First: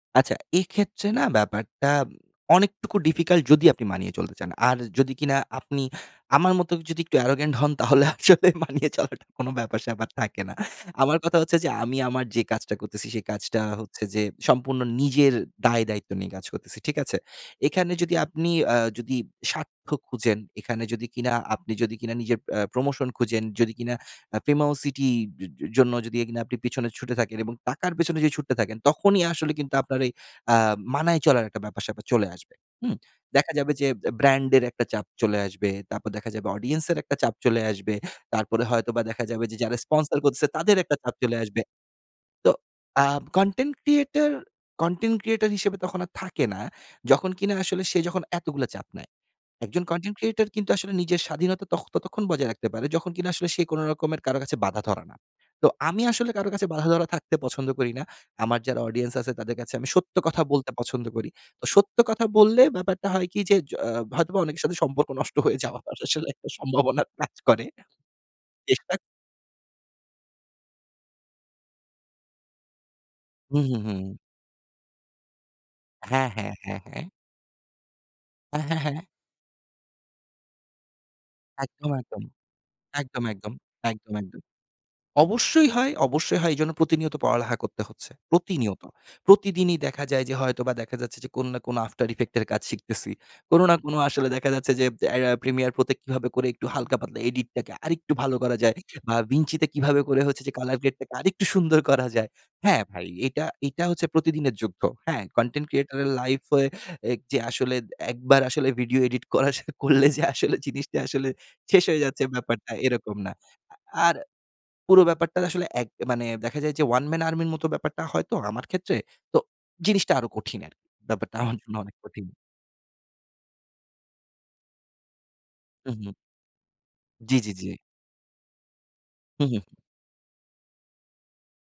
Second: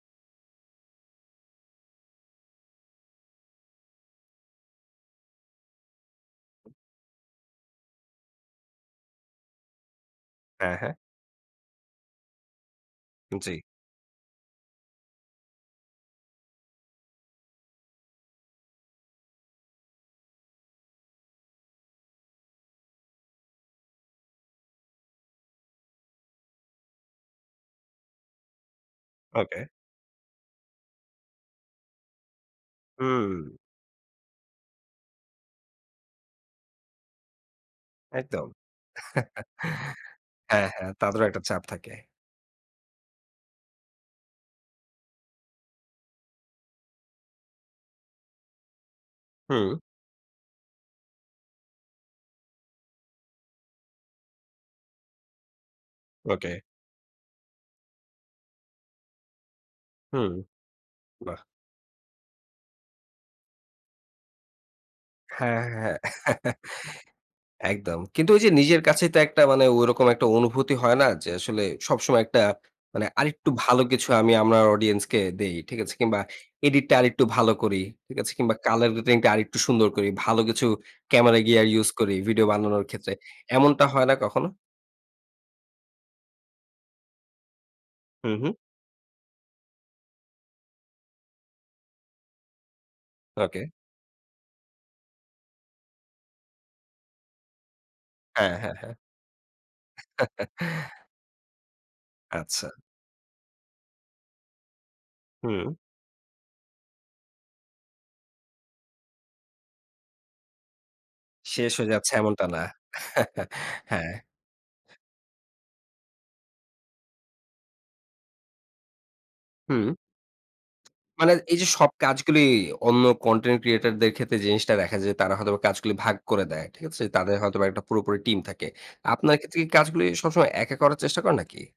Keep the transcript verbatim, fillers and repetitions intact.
আচ্ছা। এক্ষেত্রে না ব্যাপারটা, অনেকটুকু ডিফিকাল্ট যদি আপনি মানিয়ে চলতে চান। আর যদি কিনা আপনি, আমার মতো যদি একটু অ্যারোগেন্ট হন, তাহলে আসলে মানিয়ে চলাটা কোনো ব্যাপার-স্যাপার থাকে না। হ্যাঁ, হ্যাঁ। আমার কথা হচ্ছে যে, আমি আমার যে, কাজটা করতেছি, সে কাজটা জ্বী। হচ্ছে যে, সম্পূর্ণ নিজের দায়-দায়িত্ব নিয়ে কাজ করতেছি। ঠিক আছে? এখানে যদি আপনি আ যদি স্বার্থ খুঁজেন, এখানে যদি কিনা আপনি যদি কিনা নিজের অ্যা প্রমোশন খুঁজেন, যদি কিনা আ পেমাওসিটির জন্য যদি আপনি পিছনে ছুটে থাকেন। এবং টাকার পেছনে যদি ছুটতে থাকেন, তখনই আসলে ওকে। কিন্তু আপনার আ মানায় চলার একটা ব্যাপার-স্যাপার চলে আসবে। হু? হুম। দেখা যাবে যে, ব্র্যান্ড এর একটা চাপ চলে আসবে, তারপর দেখা যাবে অডিয়েন্স এর একটা চাপ চলে আসবে। একদম। তারপরে হয়তোবা দেখা যাবে যে, যারা স্পন্সর করতেছে, হ্যাঁ, তাদের হ্যাঁ। একটা চাপ তাদেরও চলে একটা আসবে। চাপ থাকে। তো, আ কনটেন্ট ক্রিয়েটর, কনটেন্ট ক্রিয়েটর হিসেবে তখন আর থাকে না। যখন কিনা আসলে সে যখন এতগুলো চাপ নেয়। এক হুম। জন কনটেন্ট ক্রিয়েটর কিন্তু আসলে নিজের স্বাধীনতা তখন, ততক্ষণ বজায় রাখতে পারে, যখন কিনা আসলে সে কোন রকমের কারো কাছে বাঁধা ধরা না। তো আমি আসলে কারো ওকে। কাছে বাঁধা ধরা থাকতে পছন্দ করি না। আমার যারা অডিয়েন্স আছে, তাদের কাছে আমি সত্য হুম, কথা বলতে পছন্দ করি। বাহ! সত্য কথা বললে ব্যাপারটা হয় কি যে, জ আ হয়তোবা অনেকের সাথে সম্পর্ক নষ্ট হয়ে হ্যাঁ, যাওয়ার হ্যাঁ। আসলে একটা সম্ভাবনা কাজ করে। একদম। কিন্তু ওই যে, নিজের [unintelligible] কাছেই তো একটা মানে ঐরকম একটা অনুভূতি হয় না, যে, আসলে সবসময় একটা মানে আরেকটু হু, হু, ভালো কিছু হুম। আমি আমার অডিয়েন্স কে দেই। ঠিক আছে? কিংবা হ্যাঁ, হ্যাঁ, হ্যাঁ, এডিটটা হ্যাঁ। আরেকটু ভালো করি। ঠিক আছে? কিংবা আ হ্যাঁ, কালার হ্যাঁ। রেটিং টা আরেকটু সুন্দর করি। ভালো কিছু ক্যামেরা গিয়ার ইউজ একদম, করি একদম। ভিডিও বানানোর ক্ষেত্রে। একদম, একদম। এমনটা হয় একদম, না একদম। কখনো? অবশ্যই হয়, অবশ্যই হয় এজন্য প্রতিনিয়ত পড়ালেখা করতে হচ্ছে। হু, হুম। প্রতিনিয়ত। প্রতিদিনই দেখা যায় যে, হয়তোবা দেখা যাচ্ছে যে, কোন না কোন আফটার ইফেক্ট এর কাজ শিখতেছি। কোন ওকে। না কোন আসলে দেখা যাচ্ছে যে, অ্যা অ্যা প্রিমিয়ার প্রত্যেক কিভাবে করে একটু হালকা পাতলা এডিট টাকে আরেকটু ভালো হ্যাঁ, করা হ্যাঁ, যায়। হ্যাঁ। বা ভিঞ্চিতে কিভাবে করে হচ্ছে যে, কালার গ্রেট টাকে আরেকটু সুন্দর করা যায়। আচ্ছা। হ্যাঁ, ভাই, এটা, এটা হচ্ছে প্রতিদিনের যুদ্ধ। হ্যাঁ? কনটেন্ট হুম। ক্রিয়েটর এর লাইফে, এক যে, আসলে এক বার আসলে ভিডিও এডিট করা শুরু করলে যে, আসলে জিনিসটা আসলে শেষ শেষ হয়ে হয়ে যাচ্ছে যাচ্ছে এমনটা না। ব্যাপারটা। এরকম না। হ্যাঁ। আর পুরো ব্যাপারটা আসলে এক মানে দেখা যায় যে, ওয়ান ম্যান আর্মির মতো ব্যাপারটা হয়তো আমার ক্ষেত্রে। তো, হুম। জিনিসটা আরো কঠিন আরকি। মানে, ব্যাপারটা আমার এই যে জন্য সব অনেক কঠিন। কাজগুলি, অন্য কনটেন্ট ক্রিয়েটরদের ক্ষেত্রে জিনিসটা দেখা যায়, তারা হয়তোবা হু, কাজগুলো হুম। ভাগ করে দেয়। ঠিক আছে? তাদের জ্বী, জ্বী, হয়তোবা জ্বী। একটা পুরোপুরি টিম থাকে। আপনার হু, ক্ষেত্রে কি হুম। কাজগুলি সবসময় একা করার চেষ্টা করেন নাকি?